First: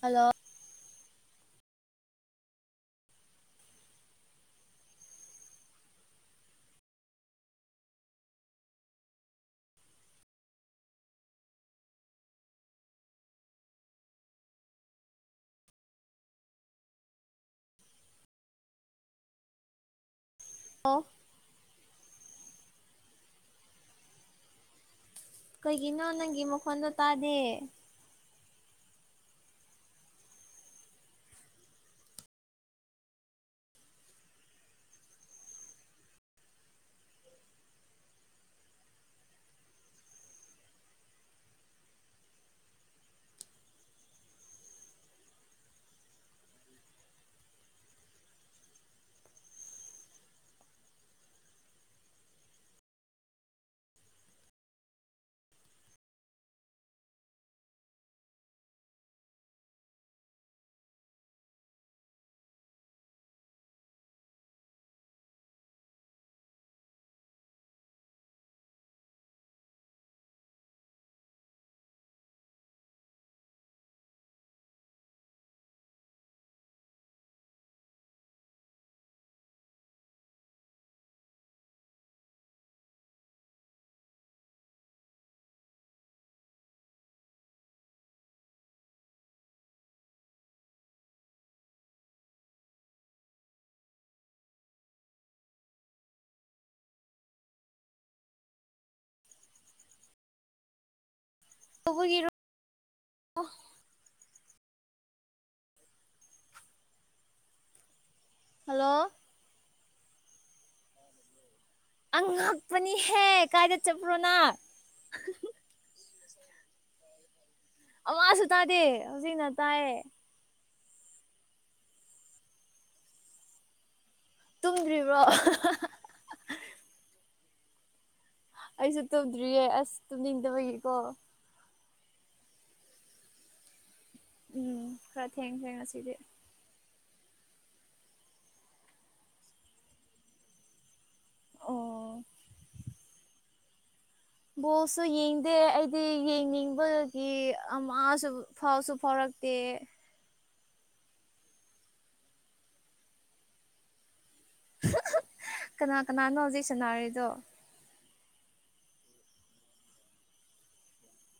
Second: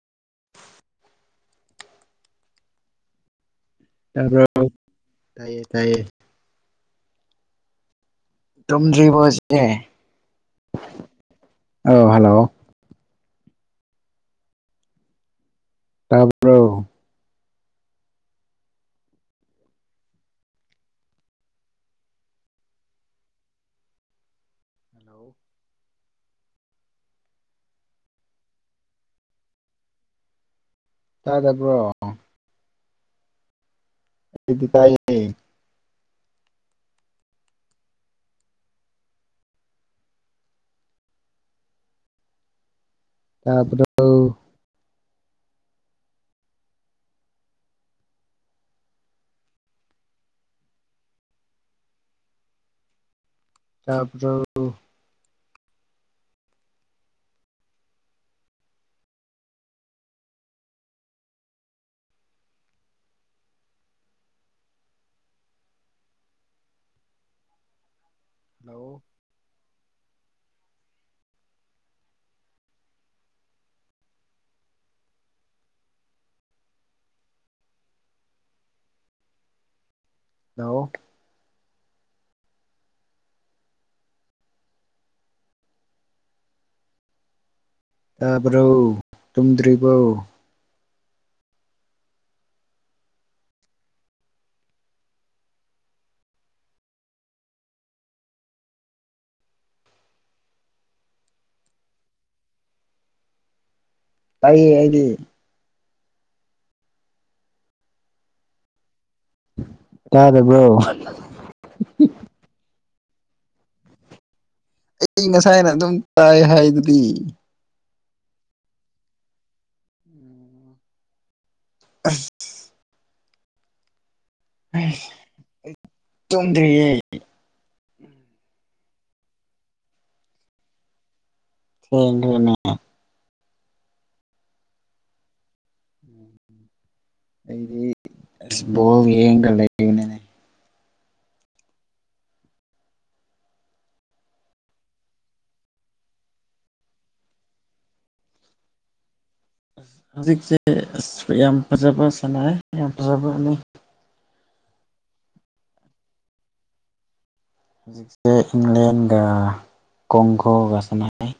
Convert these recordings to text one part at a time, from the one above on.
Hello ꯇꯥꯕꯔꯣ ꯇꯥꯏꯌꯦ ꯇꯥꯏꯌꯦ ꯇꯨꯝꯗ꯭ꯔꯤꯔꯤꯕꯁꯦ ꯑ ꯍꯜꯂꯣ ꯇꯥꯕꯔꯣ ꯑꯣꯐ ꯍꯜꯂꯣ ꯀꯩꯒꯤꯅꯣ ꯅꯪꯒꯤ ꯃꯈꯣꯟꯗꯣ ꯇꯥꯗꯦ ꯇꯥꯗꯕ꯭ꯔꯣ ꯑꯩꯗꯤ ꯇꯥꯏꯌ‌ꯦ ꯇꯥꯕꯔ‌ꯣ ꯇꯥꯕ꯭ꯔ‌ꯣ ꯍꯜꯂꯣ ꯂꯣ ꯇꯥꯕ꯭ꯔ‌ꯣ ꯇꯨꯝꯗ꯭ꯔꯤꯕ‌ꯣ [unintelligible] [inaudible] [unintelligible] [inaudible] ꯇꯥꯏꯌꯦ ꯑꯩꯗꯤ ꯍꯜꯂꯣ ꯇꯥꯗꯕ‍꯭ꯔ‌ꯣ ꯑꯉꯛꯄꯅꯤꯍꯦ ꯀꯥꯏꯗ ꯆꯠꯄ꯭ꯔꯣꯅ ꯑꯩ ꯉꯁꯥꯏꯅ ꯑꯗꯨꯝ ꯇꯥꯏ ꯍꯥꯏꯗꯨꯗꯤ ꯑꯋꯥꯁꯨ ꯇꯥꯗꯦ ꯍꯧꯖꯤꯛꯅ ꯇꯥꯏꯌꯦ ꯑꯁ ꯑꯩꯁ ꯇꯨꯝꯗ꯭ꯔꯤꯕ꯭ꯔꯣ ꯑꯍꯥꯍꯥ ꯇꯨꯝꯗ꯭ꯔꯤꯌꯦ ꯑꯩꯁꯨ ꯇꯨꯝꯗ꯭ꯔꯤꯌꯦ ꯑꯁ ꯇꯨꯝꯅꯤꯡꯗꯕꯒꯤꯀꯣ ꯊꯦꯡꯒ꯭ꯔꯦꯅꯦ ꯎꯝ ꯈꯔ ꯊꯦꯡ ꯈ꯭ꯔꯦ ꯉꯁꯤꯗꯤ ꯑꯩꯗꯤ ꯕꯣꯜ ꯌꯦꯡꯉꯒ ꯂꯩꯌꯦ ꯑꯣ ꯕꯣꯜꯁꯨ ꯌꯦꯡꯗꯦ ꯑꯩꯗꯤ ꯌꯦꯡꯅꯤꯡꯕꯒꯤ ꯑꯃꯁꯨ ꯐꯥꯎꯁꯨ ꯐꯥꯎꯔꯛꯇꯦ ꯍꯧꯖꯤꯛꯁꯦ ꯑꯁ ꯌꯥꯝ ꯐꯖꯕ ꯁꯥꯟꯅꯔ ꯌꯥꯝ ꯐꯖꯕꯅꯤ ꯀꯅꯥ ꯀꯅꯥꯅꯣ ꯍꯧꯖꯤꯛ ꯁꯥꯟꯅꯔꯤꯗꯣ ꯍꯧꯖꯤꯛꯁꯦ ꯏꯪꯂꯦꯟꯒ ꯀꯣꯡꯀꯣꯜꯒ ꯁꯥꯅꯔ‌ꯦ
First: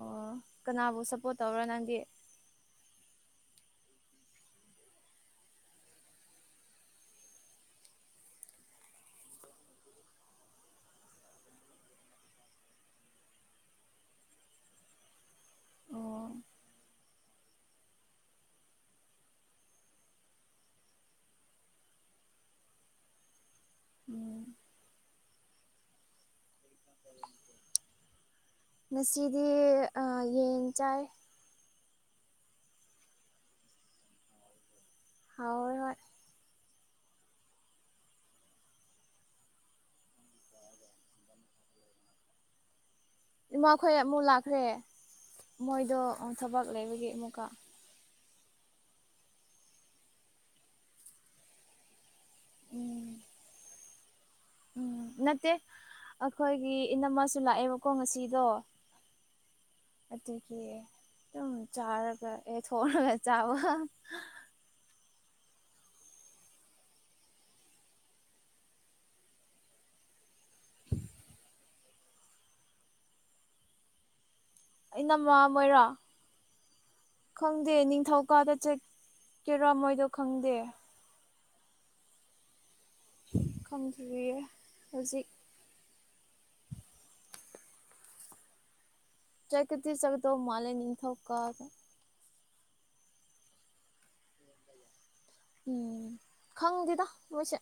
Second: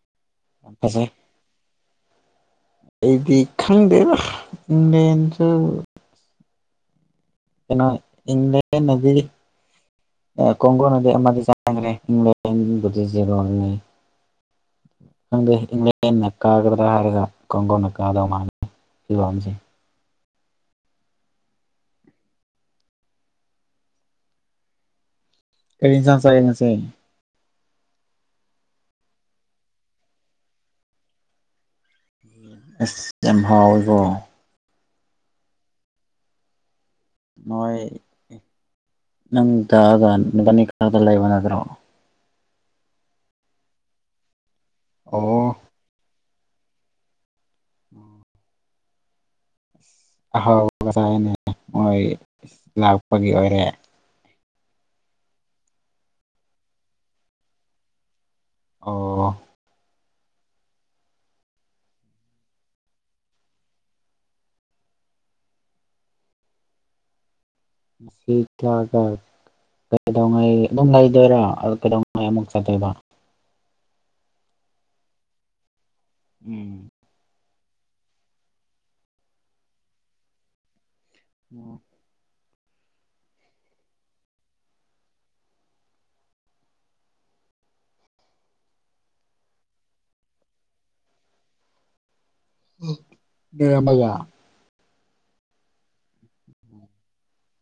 ꯑꯣ ꯀꯅꯥꯕꯨ ꯐꯖꯩ ꯁꯞꯄꯣꯔꯠ ꯇꯧꯔ ꯅꯪꯗꯤ ꯑꯩꯗꯤ ꯈꯪꯗꯦꯗꯥ ꯏꯪꯂ‌ꯦꯟꯁꯨ ꯀꯩꯅꯣ ꯏꯪꯂꯦꯟꯅꯗꯤ ꯀꯣꯡꯒꯣꯟꯅꯗꯤ ꯑꯃꯗꯤ ꯆꯟꯒ꯭ꯔꯦ ꯏꯪꯂꯦꯟ ꯒꯤꯕꯨꯗꯤ ꯖꯦꯔꯣꯗ ꯂꯩ ꯈꯪꯗꯦ ꯏꯪꯂꯦꯟꯅ ꯑꯣ ꯀꯥꯒ꯭ꯔꯗꯥ ꯍꯥꯏꯔꯒ ꯀꯣꯡꯒꯣꯅ ꯀꯥꯗꯣ ꯃꯥꯥꯜꯂꯦ [unintelligible] ꯎꯝ ꯀꯔꯤ ꯏꯟꯖꯥꯡ ꯆꯥꯏꯌꯦ ꯉꯁꯤ ꯉꯁꯤꯗꯤ ꯑ ꯌꯦꯟ ꯆꯥꯏ ꯑꯁ ꯌꯥꯝ ꯍꯥꯎꯋꯦꯀ‌ꯣ ꯍꯥꯎꯋꯦ ꯍꯣꯏ ꯅꯣꯏ ꯅꯪꯗꯒ ꯅꯕꯅꯤ ꯈꯔꯗ ꯂꯩꯕ ꯅꯠꯇ꯭ꯔꯣ ꯏꯃꯥꯈꯣꯏ ꯑꯃꯨꯛ ꯂꯥꯛꯈ꯭ꯔꯦ ꯑꯣ ꯃꯣꯏꯗꯣ ꯊꯕꯛ ꯂꯩꯕꯒꯤ ꯑꯃꯨꯛꯀ [unintelligible] [inaudible] ꯑꯍꯥꯎꯕꯒ ꯆꯥꯏꯅꯦ ꯃꯣꯏ ꯎꯝ ꯂꯥꯛꯄꯒꯤ ꯑꯣꯏꯔꯦ ꯎꯝ ꯅꯠꯇꯦ ꯑꯩꯈꯣꯏꯒꯤ ꯏꯅꯝꯃꯁꯨ ꯂꯥꯛꯑꯦꯕ ꯀꯣ ꯉꯁꯤꯗꯣ ꯑꯣ ꯑꯗꯨꯒꯤ ꯑꯗꯨꯝ ꯆꯥꯔꯒ ꯑꯦ [inaudible] ꯆꯥꯕ ꯁꯤ ꯊꯥꯀ [unintelligible] ꯀꯩꯗꯧꯉꯩ ꯑꯗꯨꯝ ꯂꯩꯗꯣꯏꯔꯣ ꯀꯩꯗꯧꯉꯩ ꯑꯃꯨꯛ ꯆꯠꯇꯣꯏꯕ ꯏꯅꯝꯃ ꯍꯣꯏꯔꯣ ꯎꯝ ꯈꯪꯗꯦ ꯅꯤꯡꯊꯧꯀꯥꯗ ꯆꯠꯀꯦꯔꯥ ꯃꯣꯏꯗꯣ ꯈꯪꯗꯦ ꯑꯣ ꯈꯪꯗ꯭ꯔꯤꯌꯦ ꯍꯧꯖꯤꯛ ꯆꯠꯄꯗꯤ ꯆꯠꯀꯗꯧ ꯃꯥꯜꯂꯦ ꯅꯤꯡꯊꯧ ꯀꯥꯕꯗ [inaudible] ꯎꯝ ꯈꯪꯗꯦꯗ ꯃꯣꯏꯁꯦ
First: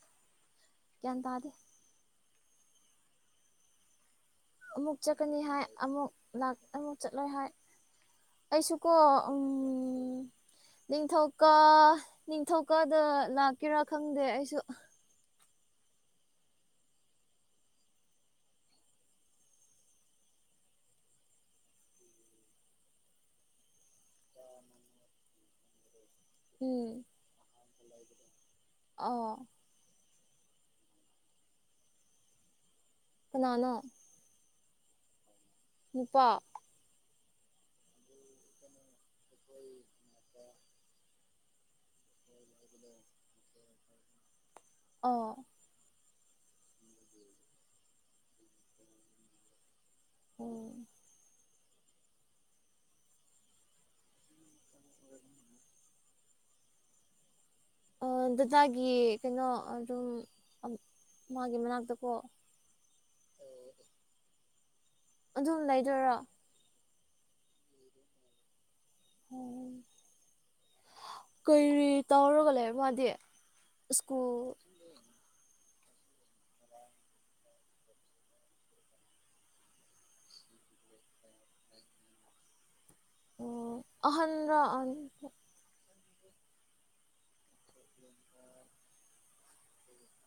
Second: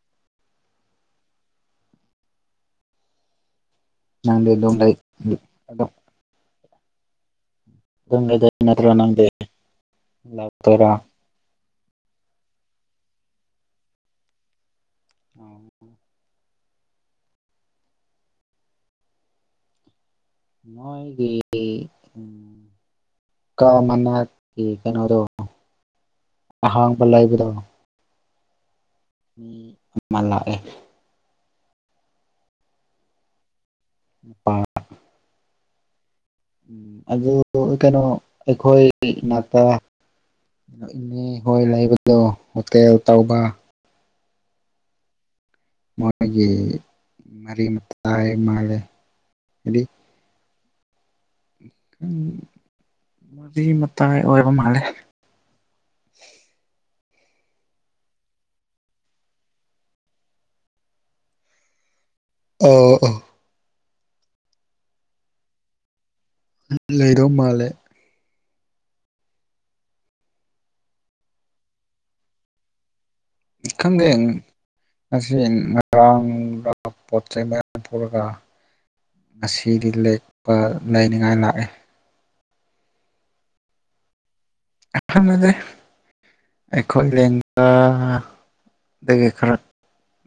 ꯒ꯭ꯌꯥꯟ ꯇꯥꯗꯦ ꯅꯪꯗꯤ ꯑꯗꯨꯝ ꯂꯩ ꯑꯃꯨꯛ ꯆꯠꯀꯅꯤ ꯍꯥꯏ ꯑꯗꯨꯝ ꯑꯃꯨꯛ ꯂꯥꯛ ꯑꯃꯨꯛ ꯆꯠꯂꯣꯏ ꯍꯥꯏ ꯑꯗꯨꯝ ꯂꯩꯗꯣꯏ ꯅꯠꯇ꯭ꯔꯣ ꯑꯩꯁꯨꯀꯣ ꯅꯪꯗꯤ ꯎꯝ ꯂꯥꯛꯇꯣꯏꯔꯥ ꯅꯤꯡꯊꯧ ꯀꯥ ꯅꯤꯡꯊꯧꯀꯥꯗ ꯂꯥꯛꯀꯦꯔꯥ ꯈꯪꯗꯦ ꯑꯩꯁꯨ [unintelligible] ꯀꯥ ꯃꯅꯥꯒꯤ ꯀꯩꯅꯣꯗꯣ ꯑꯍꯥꯡꯕ ꯂꯩꯕꯗꯣ ꯎꯝ ꯑꯣ ꯃꯤ ꯑꯃ ꯂꯥꯛꯑꯦ ꯀꯅꯥꯅꯣ ꯅꯨꯄꯥ ꯅꯨꯄꯥ ꯑꯗꯨꯗꯨ ꯀꯩꯅꯣ ꯑꯩꯈꯣꯏ ꯏꯅꯥꯛꯇ ꯏꯅꯦ ꯍꯣꯏ ꯂꯩꯕꯗꯣ ꯍꯣꯇꯦꯜ ꯇꯧꯕ ꯑꯣ ꯃꯣꯏꯒꯤ ꯃꯔꯤ ꯃꯇꯥꯏ ꯃꯥꯜꯂꯦ [inaudible] ꯎꯝ ꯎꯝ ꯃꯔꯤ ꯃꯇꯥꯏ ꯑꯣꯏꯕ ꯃꯥꯜꯂꯦ ꯑꯥ ꯗꯗꯥꯒꯤ ꯀꯩꯅꯣ ꯑꯗꯨꯝ ꯑꯝ ꯃꯥꯒꯤ ꯃꯅꯥꯛꯇꯀꯣ ꯑꯥ ꯑꯥ ꯑꯗꯨꯝ ꯂꯩꯗꯣꯏꯔꯣ ꯎꯝ ꯂꯩꯗꯧ ꯃꯥꯜꯂꯦ ꯎꯝ ꯀꯔꯤ ꯇꯧꯔꯒ ꯂꯩꯕ ꯃꯥꯗꯤ ꯈꯪꯗꯦ ꯁ꯭ꯀꯨꯜ ꯉꯁꯤ ꯉꯔꯥꯡꯔꯥ ꯄꯣꯠ ꯆꯩꯩ ꯃꯌꯥꯝ ꯄꯨꯔꯒ ꯉꯁꯤꯗꯤ ꯂꯦꯛꯄ ꯂꯩꯅꯤꯡꯉꯥꯏ ꯂꯥꯛꯑꯦ ꯑꯣ ꯑꯍꯟꯔꯥ ꯑꯉꯥꯡ ꯑꯍꯟ ꯑꯣꯏꯗꯦ ꯑꯩꯈꯣꯏ ꯂꯦꯡꯒꯥ ꯑꯩꯗꯒꯤ ꯈꯔ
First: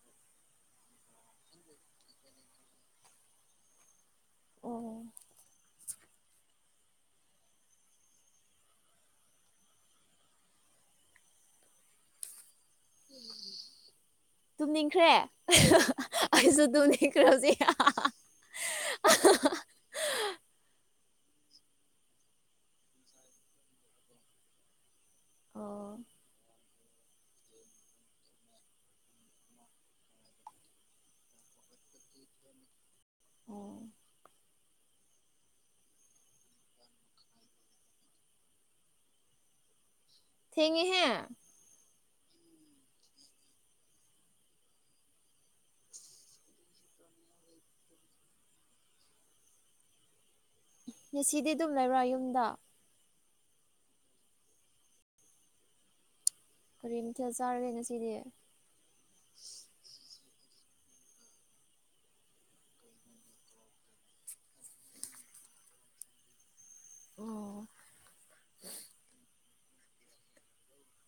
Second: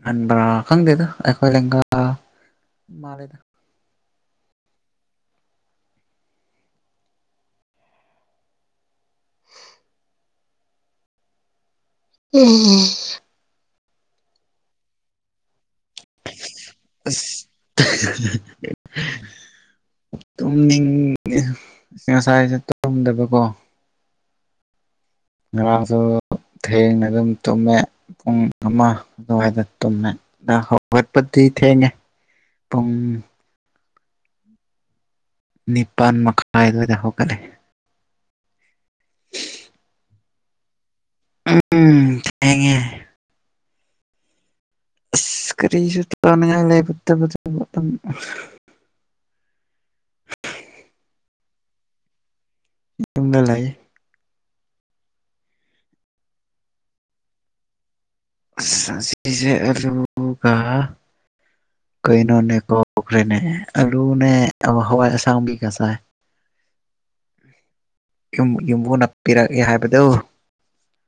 ꯍꯟꯕ꯭ꯔꯥ ꯈꯪꯗꯦꯗ ꯑꯩꯈꯣꯏ ꯂꯦꯡꯒꯥ ꯃꯥꯜꯂꯦꯗ ꯑꯣ [unintelligible] ꯇꯨꯝꯅꯤꯡꯈ꯭ꯔꯦ ꯑꯩꯁꯨ ꯇꯨꯝꯅꯤꯡ ꯑꯁ ꯇꯨꯝꯅꯤꯡꯉꯦ ꯉꯁꯥꯏꯁꯨ ꯇꯨꯝꯗꯕꯀꯣ ꯉꯔꯥꯡꯁꯨ ꯑꯣ ꯊꯦꯡꯅ ꯑꯗꯨꯝ ꯇꯨꯝꯃꯦ ꯄꯨꯡ ꯑꯃꯥ ꯑꯗꯨꯋꯥꯏꯗ ꯇꯨꯝꯃꯦ ꯉꯥꯡ ꯍꯧꯒꯠꯄꯗꯤ ꯊꯦꯡꯉꯦ꯫ ꯄꯨꯡ ꯑꯣ ꯅꯤꯄꯥꯟ ꯃꯈꯥꯏ ꯑꯗꯨꯋꯥꯏꯗ ꯍꯧꯒꯠꯂꯦ꯫ ꯊꯦꯡꯉꯦꯍꯦ ꯎꯝ ꯊꯦꯡꯉꯦ ꯑꯁ ꯀꯔꯤꯁꯨ ꯇꯥꯅꯤꯡꯉꯥꯏ ꯂꯩꯔꯛꯇꯕꯗ ꯃꯇꯝ꯫ ꯉꯁꯤꯗꯤ ꯑꯗꯨꯝ ꯂꯩꯕ꯭ꯔꯥ ꯌꯨꯝꯗ ꯌꯨꯝꯗ ꯂꯩ ꯀꯔꯤ ꯃꯊꯦꯜ ꯆꯥꯔꯒꯦ ꯉꯁꯤꯗꯤ ꯑꯁ ꯑꯁꯤꯖꯦ ꯑꯂꯨꯒ ꯀꯩꯅꯣꯅꯦ ꯀꯥꯎꯈ꯭ꯔꯦꯅꯦ ꯑꯂꯨꯅꯦ ꯍꯋꯥꯏ ꯑꯁꯥꯡꯕꯤꯒ ꯆꯥꯏ꯫ ꯑꯣ ꯌꯨꯝ ꯌꯨꯝꯕꯨꯅ ꯄꯤꯔꯛꯑꯦ ꯍꯥꯏꯕꯗꯣ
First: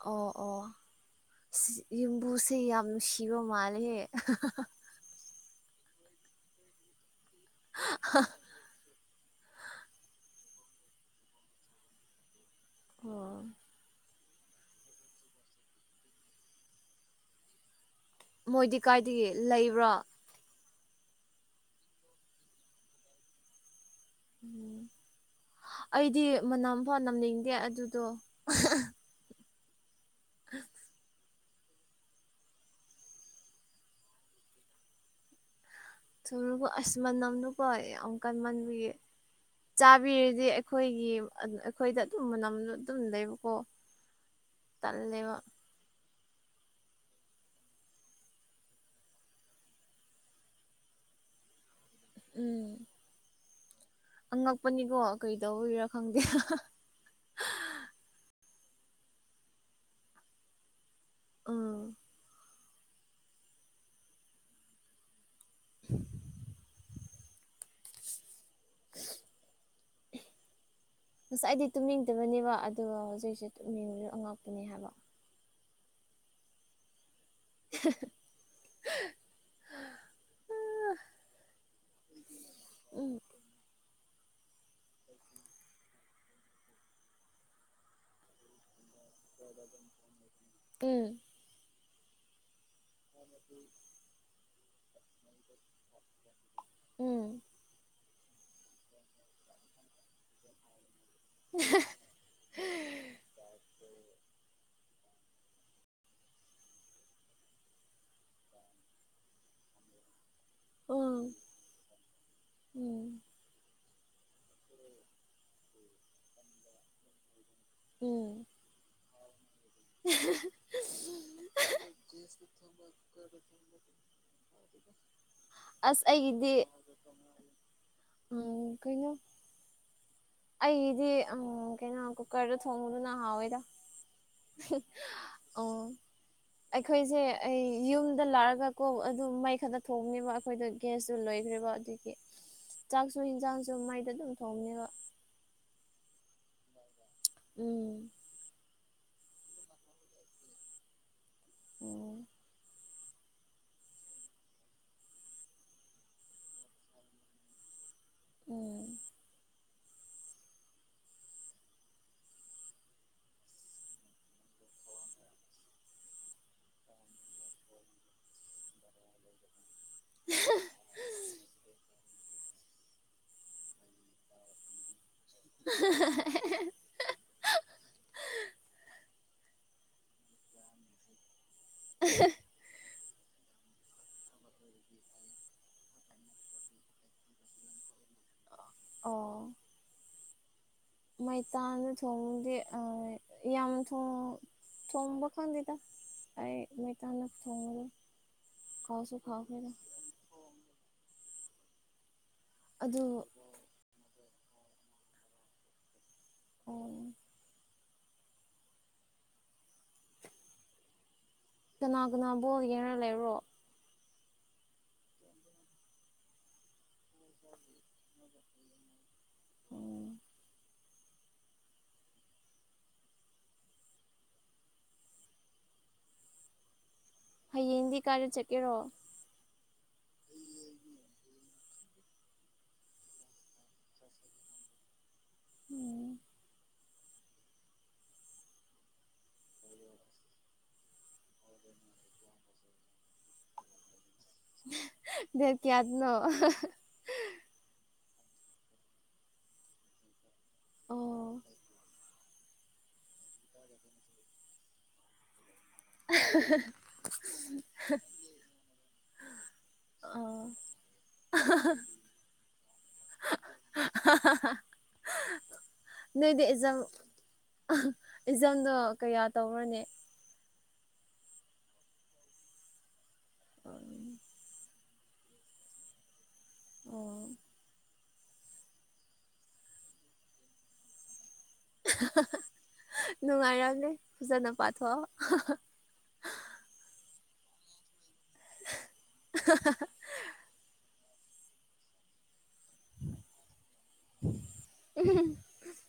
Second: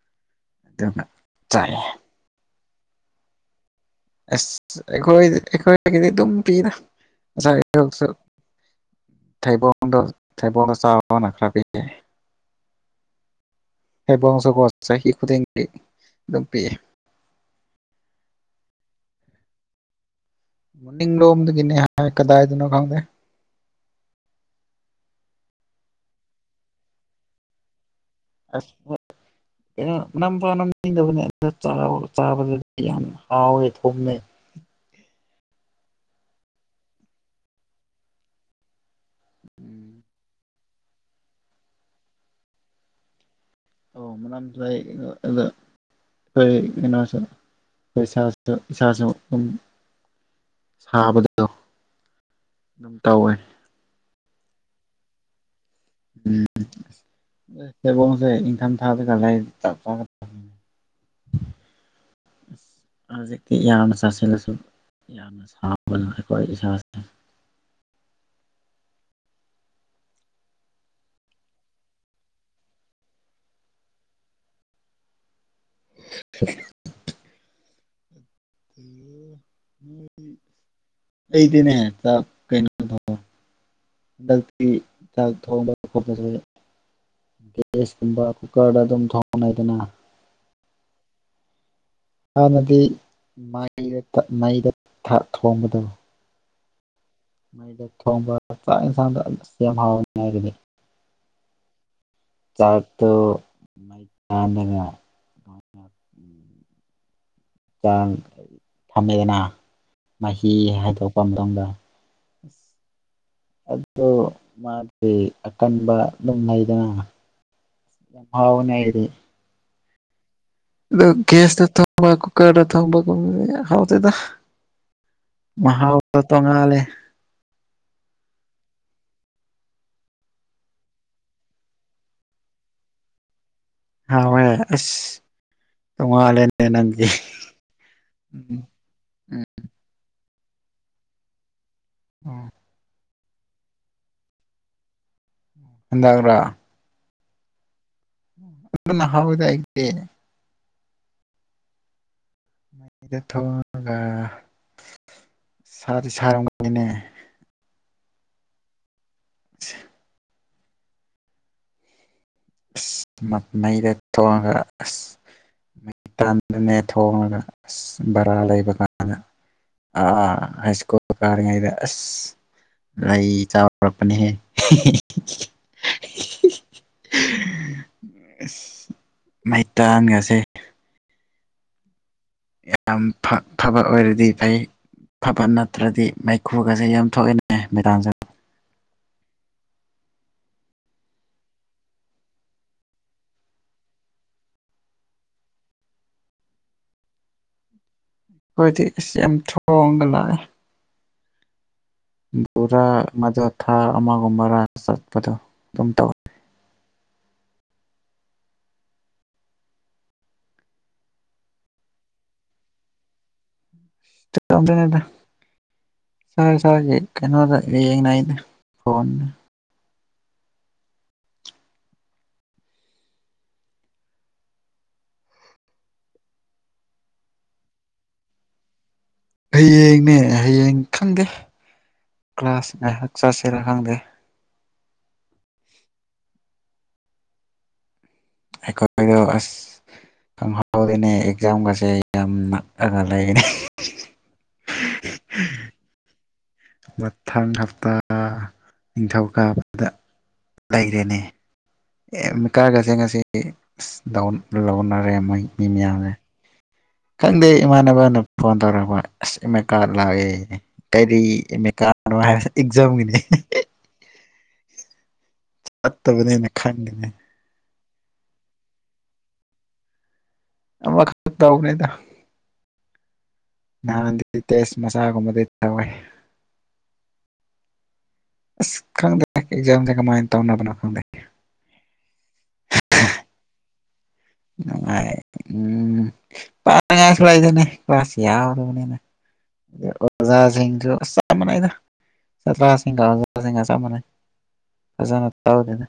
ꯑꯣ ꯑꯣ ꯆꯥꯏꯌꯦ ꯌꯨꯝꯕꯨꯁꯦ ꯌꯥꯝ ꯅꯨꯡꯁꯤꯕ ꯃꯥꯜꯂꯦꯍꯦ꯫ ꯑꯁ ꯑꯩꯈꯣꯏ ꯑꯩꯈꯣꯏꯒꯤꯗꯤ ꯑꯗꯨꯝ ꯄꯤꯗ꯫ ꯉꯁꯥꯏ ꯑꯌꯨꯛꯁꯨ ꯊꯩꯕꯣꯡꯗꯣ ꯊꯩꯕꯣꯡ ꯆꯥꯎꯑꯣꯅ ꯈ꯭ꯔꯄꯤꯌꯦ꯫ ꯑꯣ ꯍꯩꯕꯣꯡꯁꯨꯀꯣ ꯆꯍꯤ ꯈꯨꯗꯤꯡꯒꯤ ꯑꯗꯨꯝ ꯄꯤꯑꯦ꯫ ꯃꯣꯏꯗꯤ ꯀꯥꯏꯗꯒꯤ ꯂꯩꯕ꯭ꯔꯥ ꯃꯅꯤꯡꯂꯣꯝꯗꯒꯤꯅꯦ ꯍꯥꯏ ꯀꯗꯥꯏꯗꯅꯣ ꯈꯪꯗꯦ꯫ ꯎꯝ ꯑꯩꯗꯤ ꯃꯅꯝ ꯐꯥꯎ ꯅꯝꯅꯤꯡꯗꯦ ꯑꯗꯨꯗꯣ꯫ ꯑꯁ ꯎꯝ ꯀꯅꯣ ꯃꯅꯝꯐꯥꯎ ꯅꯝꯅꯤꯡꯗꯕꯅꯦ꯫ ꯑꯆꯥꯕ ꯆꯥꯕꯗꯗꯤ ꯌꯥꯝ ꯍꯥꯎꯋꯦ ꯊꯨꯝꯃꯦ꯫ ꯊꯨꯔꯨꯕ ꯑꯁ ꯃꯅꯝꯗꯨꯀꯣ ꯌꯥꯝ ꯀꯟꯃꯟꯕꯒꯤ꯫ ꯎꯝ ꯆꯥꯕꯤꯔꯤꯗꯤ ꯑꯩꯈꯣꯏꯒꯤ ꯑꯩꯈꯣꯏꯗ ꯑꯗꯨꯝ ꯃꯅꯝꯗꯣ ꯑꯗꯨꯝ ꯂꯩꯕꯀꯣ꯫ ꯑꯣ ꯃꯅꯝ ꯂꯩ ꯑ ꯇꯜꯂꯦꯕ ꯑꯗ ꯑꯩꯈꯣꯏ ꯀꯩꯅꯣꯁꯨ ꯑꯩꯈꯣꯏ ꯏꯁꯥꯁꯨ ꯏꯁꯥꯁꯨ ꯑꯗꯨꯝ ꯍꯥꯕꯗꯣ ꯎꯝ ꯑꯉꯛꯄꯅꯤꯀꯣ ꯀꯔꯤ ꯇꯧꯕꯒꯤꯔꯥ ꯈꯪꯗꯦ ꯑꯦ ꯊꯩꯕꯣꯡꯁꯦ ꯏꯪꯊꯝ ꯊꯥꯗꯒ ꯂꯩ ꯆꯞ ꯆꯥꯒꯗꯝꯅꯦ ꯑꯥ ꯍꯧꯖꯤꯛꯇꯤ ꯌꯥꯝꯅ ꯆꯥꯁꯤꯂꯁꯨ ꯌꯥꯝꯅ ꯁꯥꯕꯅ ꯑꯩꯈꯣꯏ ꯏꯁꯥꯁꯦ [unintelligible] ꯉꯁꯥꯏꯗꯤ ꯇꯨꯝꯅꯤꯡꯗꯕꯅꯦꯕ ꯑꯗꯨꯒ ꯍꯧꯖꯤꯛꯁꯦ ꯇꯨꯝꯅꯤꯡꯉꯦ ꯑꯉꯥꯛꯄꯅꯦ ꯍꯥꯏꯕ [unintelligible] [unintelligible] [unintelligible] ꯑꯩꯗꯤꯅꯦ ꯇ ꯀꯩꯅꯣꯗꯣ ꯎꯝ ꯍꯟꯗꯛꯇꯤ ꯆꯥꯛ ꯊꯣꯡꯕ ꯈꯣꯠꯄꯁꯦ ꯒꯦꯁ ꯀꯨꯝꯕ ꯀꯨꯀꯔꯗ ꯑꯗꯨꯝ ꯊꯣꯡꯉꯦꯗꯅ ꯎꯝ ꯍꯥꯟꯅꯗꯤ ꯃꯥꯏ ꯗ ꯃꯩꯗ ꯊꯥ ꯊꯣꯡꯕꯗꯣ ꯎꯝ ꯃꯩꯗ ꯊꯣꯡꯕ ꯆꯥꯛ ꯑꯦꯟꯁꯥꯡꯗꯣ ꯌꯥꯝ ꯍꯥꯎꯕꯅꯦ ꯑꯥꯏꯒꯤꯗꯤ [unintelligible] ꯆꯥꯛꯇꯣ ꯃꯩꯇꯥꯟꯅꯒ ꯇꯥꯡ ꯊꯝꯃꯦꯗꯅ ꯃꯍꯤ ꯎꯝ ꯍꯥꯏꯗꯣꯛꯄ ꯃꯇꯨꯡꯗ ꯎꯝ ꯑꯗꯨ ꯃꯥꯗꯤ ꯑꯀꯟꯕ ꯑꯗꯨꯝ ꯂꯩꯗꯅ ꯌꯥꯝ ꯎꯝ ꯍꯥꯎꯕꯅꯦ ꯑꯩꯗꯤ [unintelligible] ꯑꯗꯨ ꯒꯦꯁꯗ ꯊꯣꯡꯕ ꯀꯨꯀꯔꯗ ꯊꯣꯡꯕꯒꯨꯝꯕꯗꯣ ꯌꯥꯝ ꯍꯥꯎꯇꯦꯗ ꯑꯁ ꯃꯍꯥꯎꯗꯣ ꯇꯣꯉꯥꯂꯦ ꯑꯣ ꯀꯩꯅꯣ ꯑꯩꯒꯤꯗꯤ ꯎꯝ ꯀꯩꯅꯣ ꯀꯨꯀꯔꯗ ꯊꯣꯡꯕꯗꯨꯅ ꯍꯥꯎꯋꯦꯗ ꯍꯥꯎꯋꯦ ꯑꯁ ꯑꯣ ꯇꯣꯡꯉꯥꯜꯂꯦꯅꯦ ꯅꯪꯒꯤ ꯑꯩꯈꯣꯏꯁꯦ ꯑꯩ ꯌꯨꯝꯗ ꯎꯝ ꯂꯥꯛꯑꯒ ꯀꯣ ꯑꯗꯨ ꯃꯩ ꯈꯔꯛꯇ ꯊꯣꯡꯅꯦꯕ ꯑꯩꯈꯣꯏꯗꯣ ꯒ꯭ꯌꯥꯁꯇꯨ ꯂꯣꯏꯈ꯭ꯔꯦꯕ ꯑꯗꯨꯒꯤ ꯎꯝ ꯆꯥꯛꯁꯨ ꯏꯟꯁꯥꯡꯁꯨ ꯃꯩꯗ ꯑꯗꯨꯝ ꯊꯣꯡꯉꯦꯕ ꯍꯟꯗꯛꯔꯥ ꯎꯝ ꯑꯗꯨꯅ ꯍꯥꯎꯋꯦꯗ ꯑꯩꯒꯤꯗꯤ ꯑꯣ ꯃꯩꯗ ꯊꯣꯡꯉꯒ ꯁꯥꯗꯤ ꯁꯥꯔꯝꯒꯅꯤꯅꯦ ꯎꯝ [unintelligible] ꯑꯁ ꯃꯩ ꯃꯩꯗ ꯊꯣꯡꯉꯒ ꯑꯁ ꯃꯩꯇꯟꯗꯅꯦ ꯊꯣꯡꯉꯒ ꯑꯁ ꯕꯔꯥ ꯂꯩꯕ ꯀꯥꯟꯗ ꯑ ꯑꯩ ꯁꯀꯨꯜ ꯀꯥꯔꯤꯉꯩꯗ ꯑꯁ ꯑꯩ ꯆꯥꯎꯔꯛꯄꯅꯦꯍꯦ [unintelligible] ꯑꯁ ꯃꯩꯇꯥꯟꯒꯁꯦ [unintelligible] ꯌꯥꯝ ꯐ ꯐꯕ ꯑꯣꯏꯔꯗꯤ ꯐꯩ ꯐꯕ ꯅꯠꯇ꯭ꯔꯗꯤ ꯃꯩꯈꯨꯒꯁꯦ ꯌꯥꯝ ꯊꯣꯛꯣꯑꯦꯅꯦ ꯃꯤꯇꯥꯟꯁꯨ ꯑꯣ ꯃꯩꯇꯥꯟꯗ ꯊꯣꯡꯉꯗꯤ ꯑ ꯌꯥꯝ ꯊꯣꯡ ꯊꯣꯡꯕ ꯈꯪꯗꯦꯗ ꯑꯩ ꯃꯩꯇꯥꯟꯅ ꯊꯣꯡꯉꯔꯣꯏ ꯑꯩꯈꯣꯏꯗꯤ ꯏꯁ ꯌꯥꯝ ꯊꯣꯡꯉꯒ ꯂꯥꯛꯑꯦ ꯕꯣꯔꯥ ꯑꯗꯨ ꯑꯃꯗꯨ ꯊꯥ ꯑꯃꯒꯨꯝꯕꯔꯥ ꯆꯠꯄꯗꯣ ꯑꯗꯨꯝ ꯇꯧꯋꯦ ꯀꯅꯥ ꯀꯅꯥ ꯕꯣꯜ ꯌꯦꯡꯉ ꯂꯩꯕ꯭ꯔꯣ [unintelligible] ꯐꯣꯟ ꯑꯣ ꯍꯌꯦꯡꯗꯤ ꯀꯥꯏꯗ ꯆꯠꯀꯦꯔꯣ ꯍꯌꯦꯡꯅꯦ ꯍꯌꯦꯡ ꯈꯪꯗꯦ ꯀ꯭ꯂꯥꯁ ꯉꯥꯏꯍꯥꯛ ꯆꯠꯁꯤꯔꯥ ꯈꯪꯗꯦ ꯎꯝ ꯑꯩꯈꯣꯏꯗꯣ ꯑꯁ ꯗꯪꯍꯧ ꯍꯧꯗꯦꯅꯦ ꯑꯦꯛꯖꯥꯝꯒꯁꯦ ꯌꯥꯝ ꯅꯛꯑꯒ ꯂꯩꯔꯦꯅꯦ ꯗꯦꯠ ꯀꯌꯥꯗꯅꯣ ꯃꯊꯪ ꯍꯞꯇꯥ ꯅꯤꯡꯊꯧꯀꯥꯕꯗ ꯑꯣ ꯂꯩꯒ꯭ꯔꯦꯅꯦ ꯑꯦ ꯑꯦꯃꯤꯀꯥꯔꯗꯒꯁꯦ ꯉꯁꯤꯗꯤ ꯑꯁ ꯗꯥꯎꯟ ꯂꯧꯅꯔꯦ ꯃꯣꯏ ꯃꯤ ꯃꯌꯥꯝ [unintelligible] ꯈꯪꯗꯦ ꯏꯃꯥꯟꯅꯕꯅ ꯐꯣꯟ ꯇꯧꯔꯛꯄ ꯑꯁ ꯑꯦꯃꯤꯀꯥꯔꯗ ꯂꯥꯛꯑꯦ ꯑꯥ ꯀꯥꯏꯔꯤ ꯑꯦꯃꯤꯀꯥꯔꯗꯅꯣ ꯍꯥꯏꯕꯁꯦ ꯑꯦꯛꯖꯥꯝꯒꯤꯅꯦ [unintelligible] ꯅꯣꯏꯗꯤ ꯆꯠꯇꯕꯅꯤꯅꯥ ꯑꯦꯛꯖꯥꯝ ꯈꯪꯗꯦꯅꯦ ꯑꯦꯛꯖꯥꯝꯗꯣ ꯀꯌꯥ ꯇꯧꯔꯅꯤ ꯑꯃꯥꯈꯛꯇ ꯇꯧꯕꯅꯤꯗꯥ ꯅꯍꯥꯟꯗꯤ ꯑꯣ ꯇꯦꯁ ꯃꯆꯥꯒꯨꯝꯕꯗꯤ ꯇꯧꯋꯦ ꯑꯣ ꯑꯁ ꯈꯪꯗꯦ ꯑꯦꯛꯖꯥꯝꯖꯦ ꯀꯃꯥꯏꯟ ꯇꯧꯅꯕꯅꯣ ꯈꯪꯗꯦ ꯅꯨꯡꯉꯥꯏꯔꯝꯅꯤ ꯐꯖꯅ ꯄꯥꯊꯣꯛꯑꯣ ꯄꯥꯅꯉꯥꯏꯁꯨ ꯂꯩꯇꯦꯅꯦ ꯀ꯭ꯂꯥꯁ ꯌꯥꯝꯃꯕꯅꯤꯅ [unintelligible] ꯑꯣꯖꯥꯁꯤꯡꯁꯨ ꯑꯁ ꯆꯞ ꯃꯥꯅꯩꯗ ꯌꯥꯇ꯭ꯂꯥꯁ ꯑꯩꯉꯥꯡꯖꯤꯡꯉ ꯆꯞ ꯃꯥꯟꯅꯩ ꯑꯣꯖꯥꯅ ꯇꯥꯜꯗꯦꯗ